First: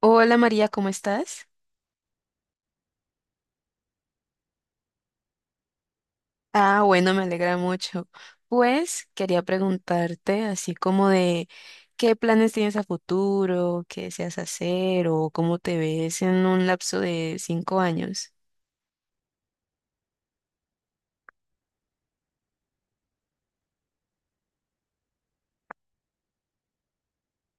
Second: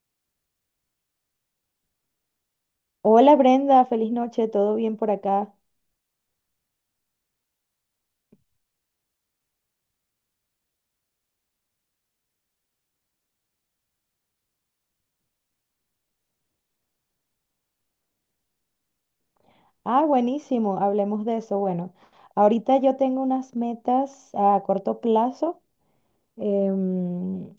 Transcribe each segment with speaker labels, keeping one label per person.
Speaker 1: Hola María, ¿cómo estás?
Speaker 2: Hola Brenda, feliz noche, ¿todo bien por acá?
Speaker 1: Ah, bueno, me alegra mucho. Pues quería preguntarte así como de qué planes tienes a futuro, qué deseas hacer o cómo te ves en un lapso de 5 años.
Speaker 2: Ah, buenísimo, hablemos de eso. Bueno, ahorita yo tengo unas metas a corto plazo. em,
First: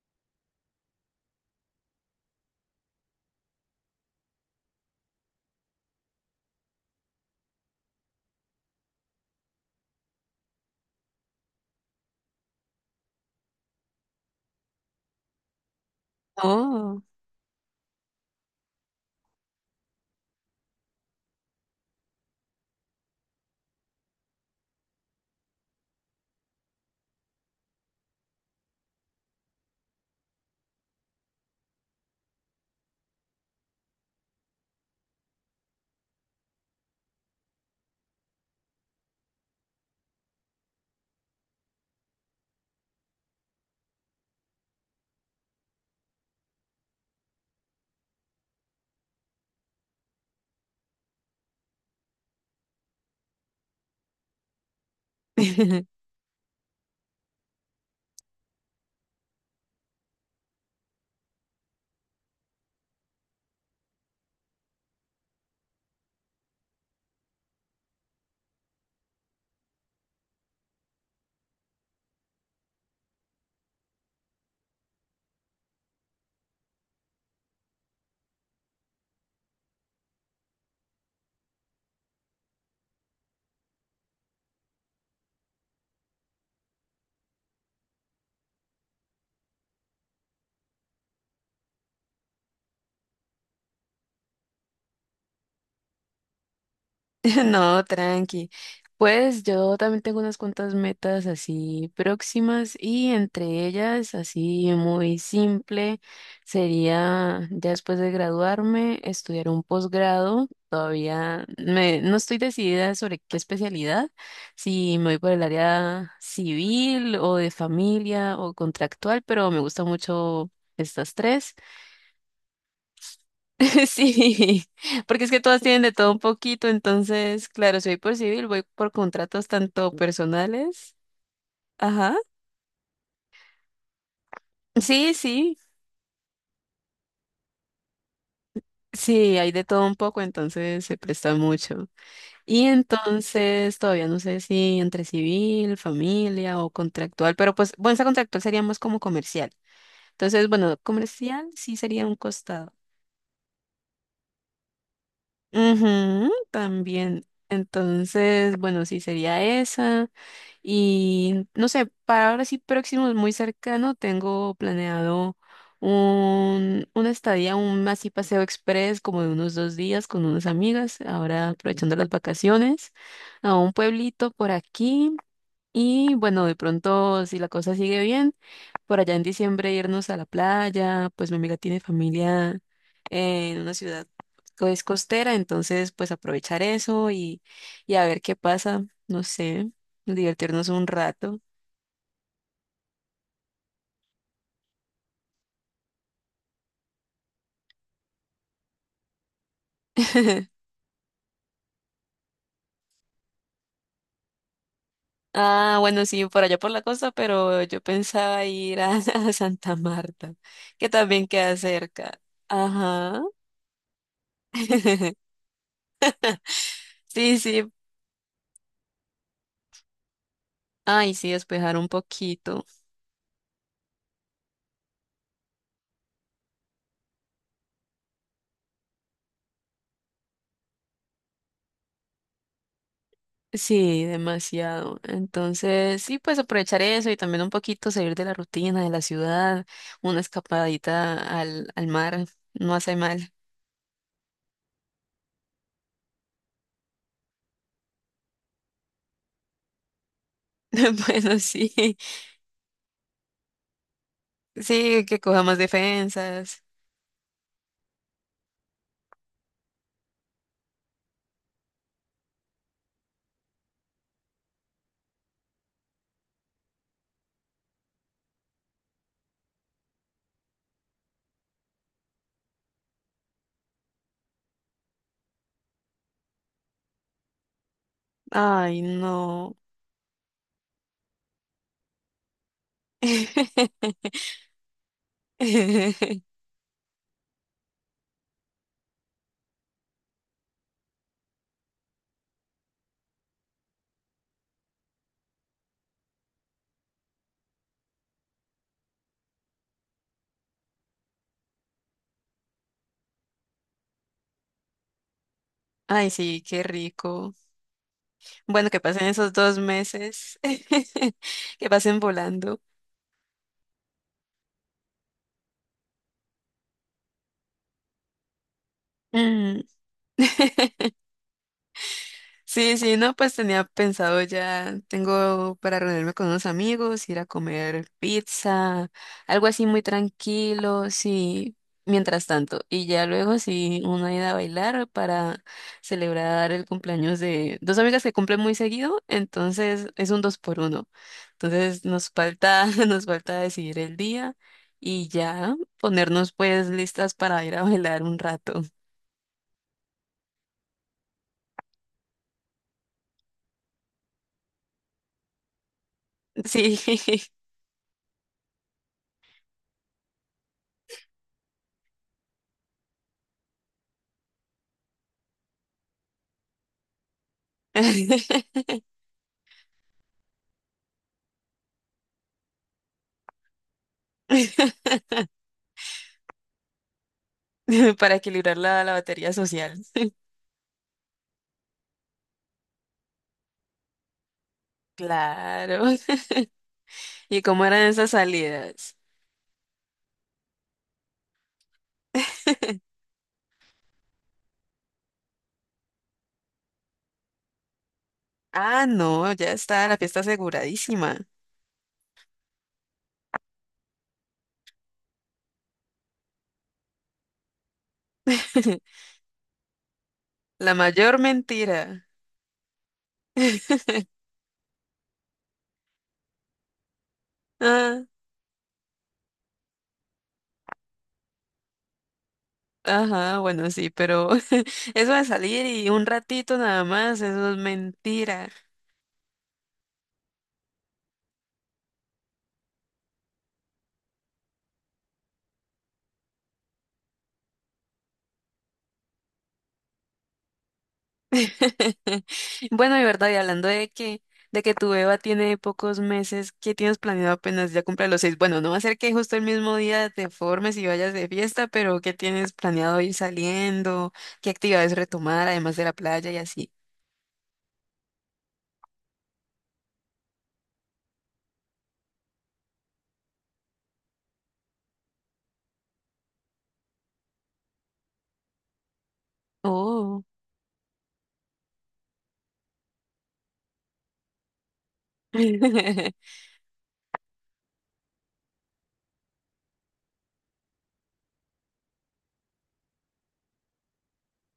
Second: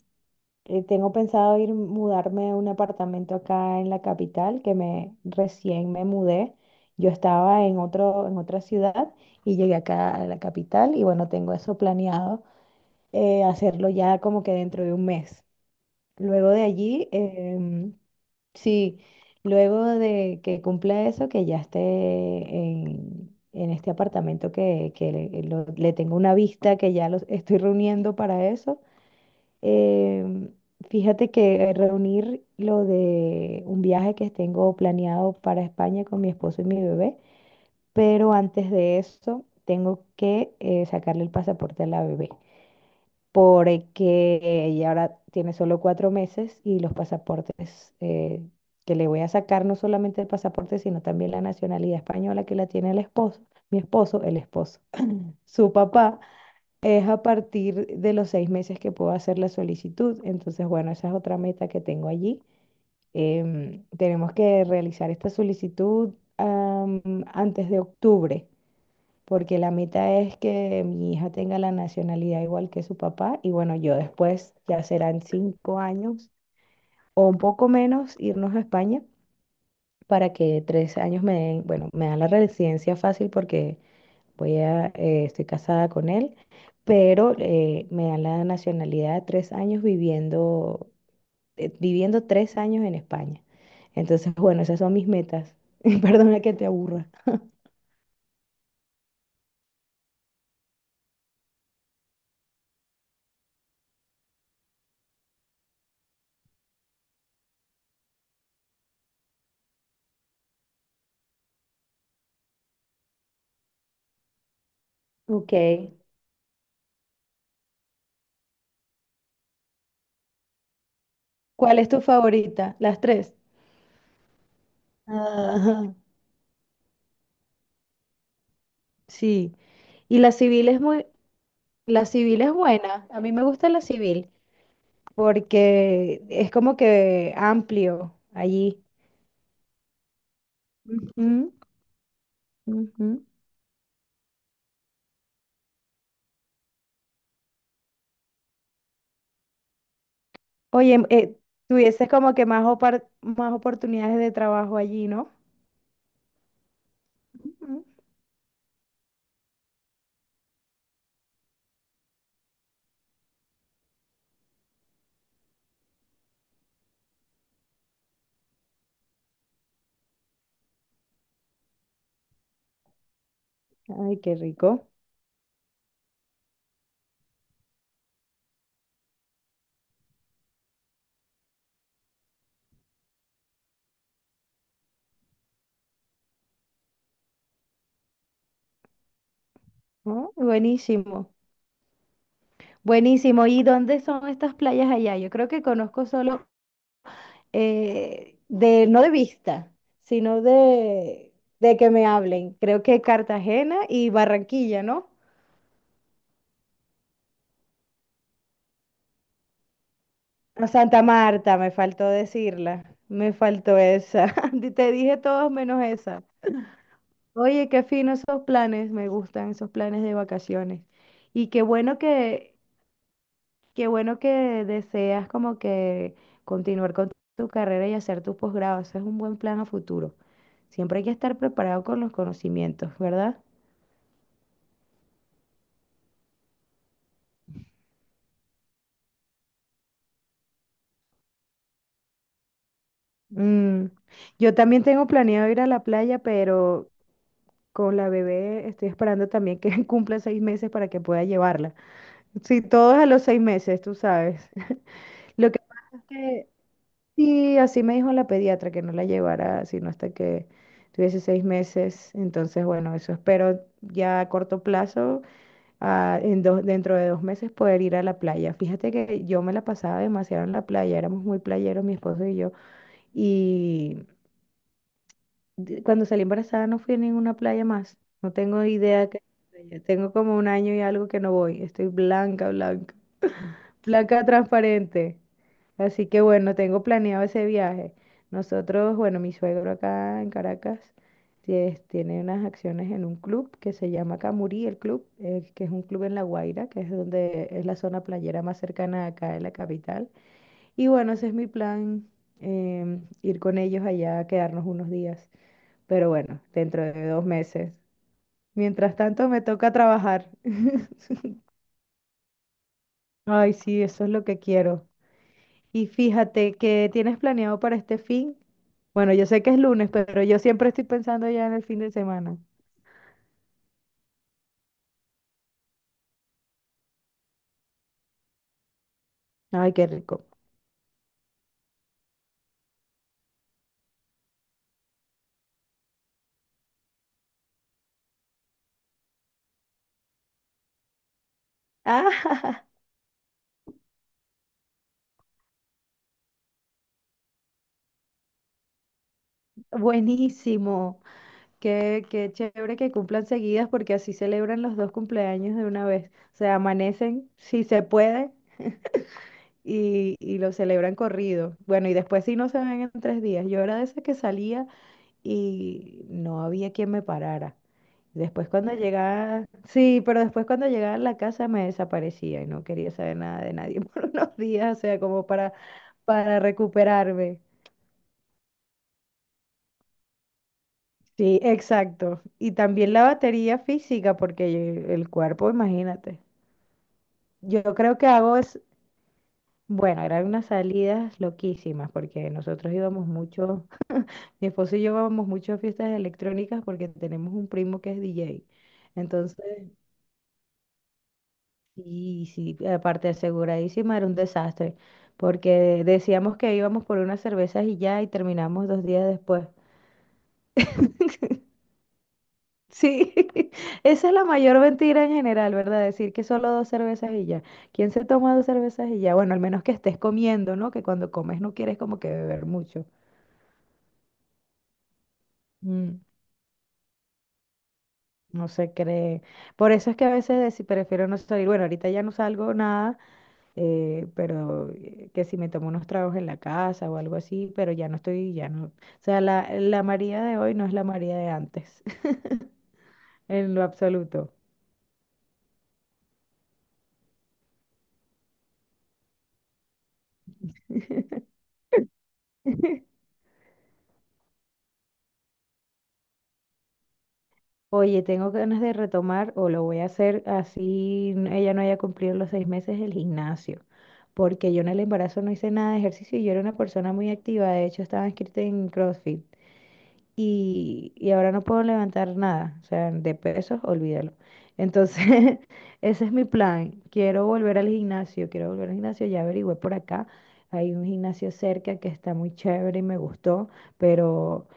Speaker 2: tengo pensado ir mudarme a un apartamento acá en la capital, que me recién me mudé. Yo estaba en otra ciudad y llegué acá a la capital y bueno, tengo eso planeado, hacerlo ya como que dentro de un mes. Luego de
Speaker 1: Oh.
Speaker 2: allí, sí, luego de que cumpla eso, que ya esté en este apartamento le tengo una vista, que ya los estoy reuniendo para eso. em, Fíjate que reunir lo de un viaje que tengo planeado para España con mi esposo y mi bebé, pero antes de eso tengo que sacarle el pasaporte a la bebé porque ella ahora tiene solo 4 meses y los pasaportes que le voy a sacar, no solamente el pasaporte, sino también la nacionalidad española que la tiene el esposo, mi esposo, el esposo, su papá, es a partir de los 6 meses que puedo hacer la solicitud. Entonces, bueno, esa es otra meta que tengo allí. Tenemos que realizar esta solicitud antes de octubre porque la meta es que mi hija tenga la nacionalidad igual que su papá y bueno, yo después, ya serán 5 años o un poco menos, irnos a España para que 3 años me den, bueno, me dan la residencia fácil porque estoy casada con él, pero me dan la nacionalidad de 3 años viviendo 3 años en España. Entonces, bueno, esas son mis metas. Perdona que te aburra.
Speaker 1: No, tranqui. Pues yo también tengo unas cuantas metas así próximas y entre ellas, así muy simple, sería ya después de graduarme, estudiar un posgrado. No estoy decidida sobre qué especialidad, si me voy por el
Speaker 2: Ok.
Speaker 1: área civil o de familia o contractual, pero me gusta mucho estas tres.
Speaker 2: ¿Cuál es tu favorita? Las tres.
Speaker 1: Sí, porque es que todas
Speaker 2: Ajá,
Speaker 1: tienen de todo un poquito, entonces, claro, soy por civil, voy por contratos
Speaker 2: sí.
Speaker 1: tanto
Speaker 2: Y
Speaker 1: personales.
Speaker 2: la
Speaker 1: Ajá.
Speaker 2: civil es buena. A mí me gusta la civil
Speaker 1: Sí, sí,
Speaker 2: porque es como que amplio allí.
Speaker 1: sí, hay de todo un poco, entonces se presta
Speaker 2: Ujú,
Speaker 1: mucho. Y
Speaker 2: ujú.
Speaker 1: entonces todavía no sé si entre civil, familia o contractual, pero pues, bueno, esa contractual sería más como comercial. Entonces, bueno,
Speaker 2: Oye,
Speaker 1: comercial sí sería
Speaker 2: tuvieses
Speaker 1: un
Speaker 2: como que
Speaker 1: costado.
Speaker 2: más oportunidades de trabajo allí, ¿no?
Speaker 1: Ujú, también.
Speaker 2: Ujú.
Speaker 1: Entonces, bueno, sí sería esa. Y no sé, para ahora sí próximo, muy cercano, tengo planeado una estadía, un así paseo express como de unos 2 días con unas amigas, ahora aprovechando las vacaciones, a un
Speaker 2: Ay,
Speaker 1: pueblito
Speaker 2: qué
Speaker 1: por
Speaker 2: rico.
Speaker 1: aquí. Y bueno, de pronto, si la cosa sigue bien por allá en diciembre irnos a la playa, pues mi amiga tiene familia en una ciudad que es costera, entonces pues aprovechar eso y a ver qué pasa, no sé,
Speaker 2: Oh,
Speaker 1: divertirnos un
Speaker 2: buenísimo.
Speaker 1: rato.
Speaker 2: Buenísimo. ¿Y dónde son estas playas allá? Yo creo que conozco solo no de vista, sino de que me hablen. Creo que Cartagena y Barranquilla, ¿no?
Speaker 1: Ah, bueno, sí, por allá por la costa, pero yo pensaba a Santa Marta,
Speaker 2: A
Speaker 1: que
Speaker 2: Santa
Speaker 1: también queda
Speaker 2: Marta, me faltó
Speaker 1: cerca.
Speaker 2: decirla,
Speaker 1: Ajá.
Speaker 2: me faltó esa. Te dije todos menos esa.
Speaker 1: Sí,
Speaker 2: Oye,
Speaker 1: sí.
Speaker 2: qué fino esos planes, me gustan esos planes de vacaciones.
Speaker 1: Ay, sí,
Speaker 2: Y qué
Speaker 1: despejar un
Speaker 2: bueno que,
Speaker 1: poquito.
Speaker 2: qué bueno que deseas como que continuar con tu carrera y hacer tu posgrado. Ese es un buen plan a futuro. Siempre hay que estar preparado con los conocimientos, ¿verdad?
Speaker 1: Sí, demasiado. Entonces, sí, pues aprovechar eso y también un poquito salir de la rutina, de la ciudad, una escapadita al mar, no hace mal.
Speaker 2: Mm, Yo también tengo planeado ir a la playa, pero con la bebé estoy esperando también que cumpla 6 meses para que pueda
Speaker 1: Bueno, sí,
Speaker 2: llevarla. Sí, todo es a los 6 meses, tú sabes.
Speaker 1: sí, que coja
Speaker 2: Lo
Speaker 1: más
Speaker 2: que pasa es que
Speaker 1: defensas.
Speaker 2: sí, así me dijo la pediatra que no la llevara sino hasta que tuviese 6 meses. Entonces, bueno, eso espero ya a corto plazo, dentro de 2 meses poder ir a la playa. Fíjate que yo me la pasaba demasiado en la playa, éramos muy playeros, mi esposo y yo. Y cuando salí embarazada no fui a ninguna playa más. No tengo
Speaker 1: Ay,
Speaker 2: idea que
Speaker 1: no.
Speaker 2: tengo como un año y algo que no voy. Estoy blanca, blanca, blanca transparente. Así que bueno, tengo planeado ese viaje. Nosotros, bueno, mi suegro acá en Caracas tiene unas acciones en un club que se llama Camurí, el club, que es un club en La Guaira, que es donde es la zona playera más cercana acá de la capital. Y bueno, ese es mi plan, ir con ellos allá, quedarnos unos días. Pero
Speaker 1: Ay,
Speaker 2: bueno,
Speaker 1: sí, qué
Speaker 2: dentro de dos
Speaker 1: rico.
Speaker 2: meses.
Speaker 1: Bueno, que
Speaker 2: Mientras
Speaker 1: pasen
Speaker 2: tanto,
Speaker 1: esos
Speaker 2: me
Speaker 1: dos
Speaker 2: toca trabajar.
Speaker 1: meses, que pasen volando.
Speaker 2: Ay, sí, eso es lo que quiero. Y fíjate, ¿qué tienes planeado para este fin? Bueno, yo sé que es
Speaker 1: Mm.
Speaker 2: lunes, pero yo siempre estoy pensando ya en el fin de semana.
Speaker 1: Sí, sí, no, pues tenía pensado ya, tengo para reunirme con unos amigos, ir a comer pizza, algo así
Speaker 2: Ay,
Speaker 1: muy
Speaker 2: qué rico.
Speaker 1: tranquilo, sí, mientras tanto. Y ya luego sí, una ida a bailar para celebrar el cumpleaños de dos amigas que cumplen muy seguido, entonces es un dos por uno. Entonces nos
Speaker 2: Ah,
Speaker 1: falta, nos falta decidir el día y ya ponernos pues listas para ir a bailar un rato.
Speaker 2: buenísimo. Qué chévere que cumplan seguidas porque así celebran los dos cumpleaños de una vez. O sea,
Speaker 1: Sí.
Speaker 2: amanecen si se puede y, lo celebran corrido. Bueno, y después si no se ven en 3 días. Yo era de esas que salía y no había quien me parara. Después cuando llegaba, sí, pero después cuando llegaba a la casa me desaparecía y no quería saber nada de nadie por unos días, o sea, como para recuperarme.
Speaker 1: para equilibrar la batería social.
Speaker 2: Sí, exacto. Y también la batería física, porque el cuerpo,
Speaker 1: Claro.
Speaker 2: imagínate.
Speaker 1: ¿Y
Speaker 2: Yo
Speaker 1: cómo eran
Speaker 2: creo que
Speaker 1: esas
Speaker 2: hago es,
Speaker 1: salidas?
Speaker 2: bueno, eran unas salidas loquísimas, porque nosotros íbamos mucho, mi esposo y yo íbamos mucho a fiestas electrónicas porque tenemos un primo que es DJ.
Speaker 1: Ah, no, ya
Speaker 2: Entonces,
Speaker 1: está la fiesta aseguradísima.
Speaker 2: y sí, aparte aseguradísima era un desastre, porque decíamos que íbamos por unas cervezas y ya, y terminamos dos días después.
Speaker 1: La mayor mentira.
Speaker 2: Sí, esa es la mayor mentira en general, ¿verdad? Decir que solo dos cervezas y ya. ¿Quién
Speaker 1: Ah,
Speaker 2: se toma dos cervezas y ya? Bueno, al menos que estés comiendo, ¿no? Que cuando comes no quieres como que beber mucho.
Speaker 1: ajá, bueno, sí, pero eso de salir y
Speaker 2: Mm,
Speaker 1: un ratito nada más, eso es
Speaker 2: no
Speaker 1: mentira.
Speaker 2: se cree. Por eso es que a veces prefiero no salir. Bueno, ahorita ya no salgo nada, pero que si me tomo unos tragos en la casa o algo así, pero ya no estoy, ya no. O sea, la María de hoy no es la María de antes,
Speaker 1: Bueno, y verdad, y
Speaker 2: en lo
Speaker 1: hablando
Speaker 2: absoluto.
Speaker 1: de que tu Eva tiene pocos meses, ¿qué tienes planeado apenas ya cumple los seis? Bueno, no va a ser que justo el mismo día te formes y vayas de fiesta, pero ¿qué tienes planeado ir saliendo? ¿Qué actividades retomar, además de la playa y así?
Speaker 2: Oye, tengo ganas de retomar o lo voy a hacer así ella no haya cumplido los 6 meses el gimnasio, porque yo en el embarazo no hice nada de ejercicio y yo era una persona muy activa, de hecho estaba inscrita en CrossFit.
Speaker 1: Oh,
Speaker 2: Y ahora no puedo levantar nada, o sea, de pesos, olvídalo. Entonces, ese es mi plan. Quiero volver al gimnasio, quiero volver al gimnasio, ya averigüé por acá. Hay un gimnasio cerca que está muy chévere y me gustó, pero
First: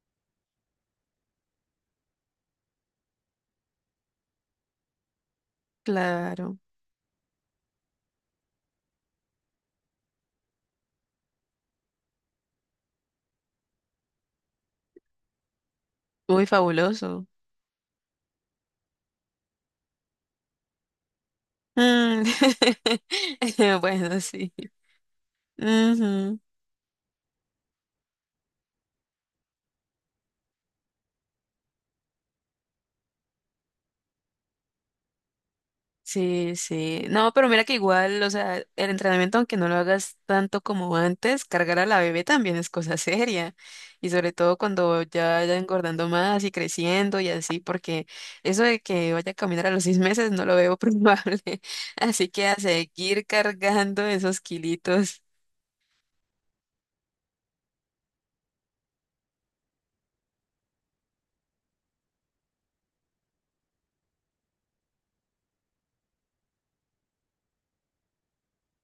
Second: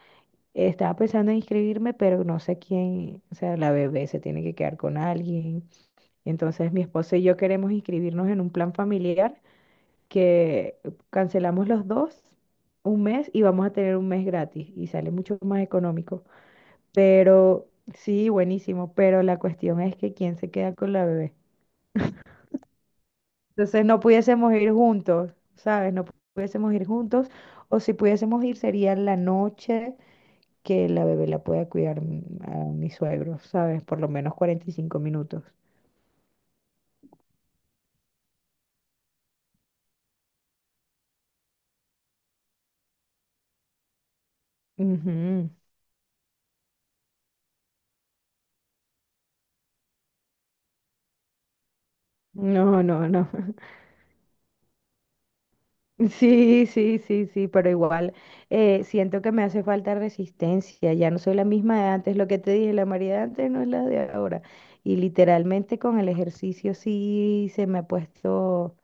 Speaker 2: estaba pensando en inscribirme, pero no sé quién, o sea, la bebé se tiene que quedar con alguien.
Speaker 1: claro,
Speaker 2: Entonces, mi esposo y yo queremos inscribirnos en un plan familiar que cancelamos los dos un mes y vamos a tener un mes gratis y sale mucho más económico.
Speaker 1: muy fabuloso.
Speaker 2: Pero sí, buenísimo, pero la cuestión es que quién se queda con la bebé.
Speaker 1: Mm.
Speaker 2: Entonces no
Speaker 1: Bueno, sí.
Speaker 2: pudiésemos ir juntos, ¿sabes? No
Speaker 1: Ujú.
Speaker 2: pudiésemos ir juntos, o si pudiésemos ir sería la noche que la bebé la pueda cuidar, a mi suegro, ¿sabes? Por lo menos 45 minutos.
Speaker 1: Sí, sí. No, pero mira que igual, o sea, el entrenamiento, aunque no lo hagas tanto como antes, cargar a la bebé también es cosa seria. Y sobre todo cuando ya
Speaker 2: Ujú.
Speaker 1: vaya engordando más y creciendo y así, porque eso de que vaya a caminar a los 6 meses no lo veo probable. Así que a
Speaker 2: No, no,
Speaker 1: seguir
Speaker 2: no.
Speaker 1: cargando esos kilitos.
Speaker 2: Sí, sí, sí, sí, pero igual, siento que me hace falta resistencia, ya no soy la misma de antes, lo que te dije, la María de antes no es la de ahora. Y literalmente con el ejercicio sí se me ha puesto,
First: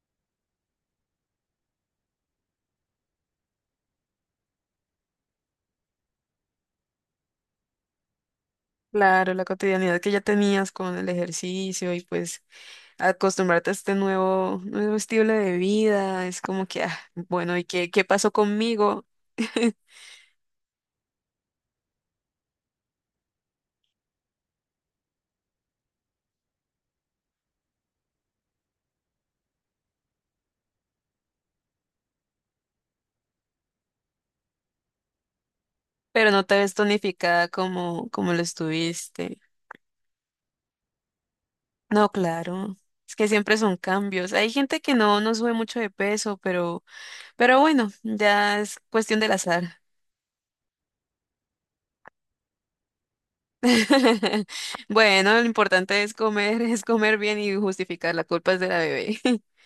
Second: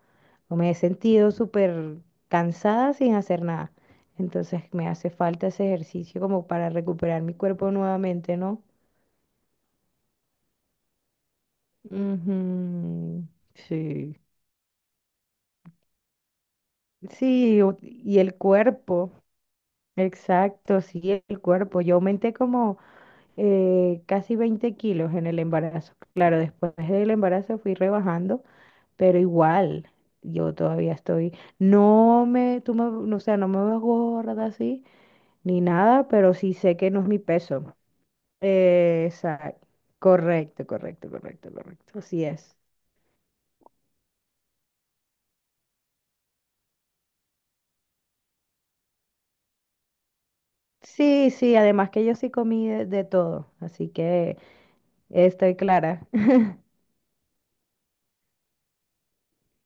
Speaker 2: o me he sentido súper cansada sin hacer nada. Entonces me hace falta ese ejercicio como para recuperar mi cuerpo nuevamente, ¿no?
Speaker 1: Claro, la cotidianidad que ya tenías con el ejercicio y pues
Speaker 2: Ujú,
Speaker 1: acostumbrarte a este
Speaker 2: sí.
Speaker 1: nuevo estilo de vida, es como que, ah, bueno,
Speaker 2: Sí,
Speaker 1: ¿y qué
Speaker 2: y
Speaker 1: pasó
Speaker 2: el
Speaker 1: conmigo?
Speaker 2: cuerpo, exacto, sí, el cuerpo. Yo aumenté como casi 20 kilos en el embarazo. Claro, después del embarazo fui rebajando, pero igual, yo todavía estoy, no me, tú me, no, o sea, no me veo gorda así, ni nada,
Speaker 1: Pero
Speaker 2: pero
Speaker 1: no
Speaker 2: sí
Speaker 1: te ves
Speaker 2: sé que no es mi
Speaker 1: tonificada
Speaker 2: peso.
Speaker 1: como lo estuviste.
Speaker 2: Exacto, correcto, correcto, correcto, correcto,
Speaker 1: No,
Speaker 2: así es.
Speaker 1: claro. Es que siempre son cambios. Hay gente que no sube mucho de peso, pero bueno, ya es cuestión del azar.
Speaker 2: Sí, sí, además que yo sí comí de todo, así que
Speaker 1: Bueno, lo
Speaker 2: estoy
Speaker 1: importante
Speaker 2: clara.
Speaker 1: es comer, es comer bien y justificar la culpa es de la bebé.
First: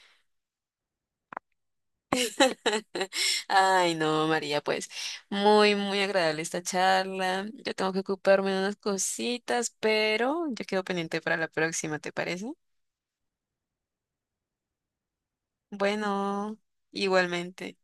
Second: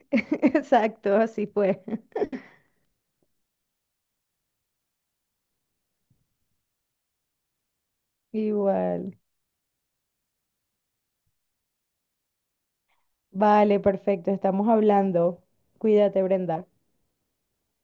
Speaker 2: Exacto, así fue.
Speaker 1: Ay, no, María, pues muy, muy agradable esta charla. Yo tengo que ocuparme de unas
Speaker 2: Igual.
Speaker 1: cositas, pero yo quedo pendiente para la próxima, ¿te parece?
Speaker 2: Vale, perfecto, estamos hablando. Cuídate,
Speaker 1: Bueno,
Speaker 2: Brenda.
Speaker 1: igualmente.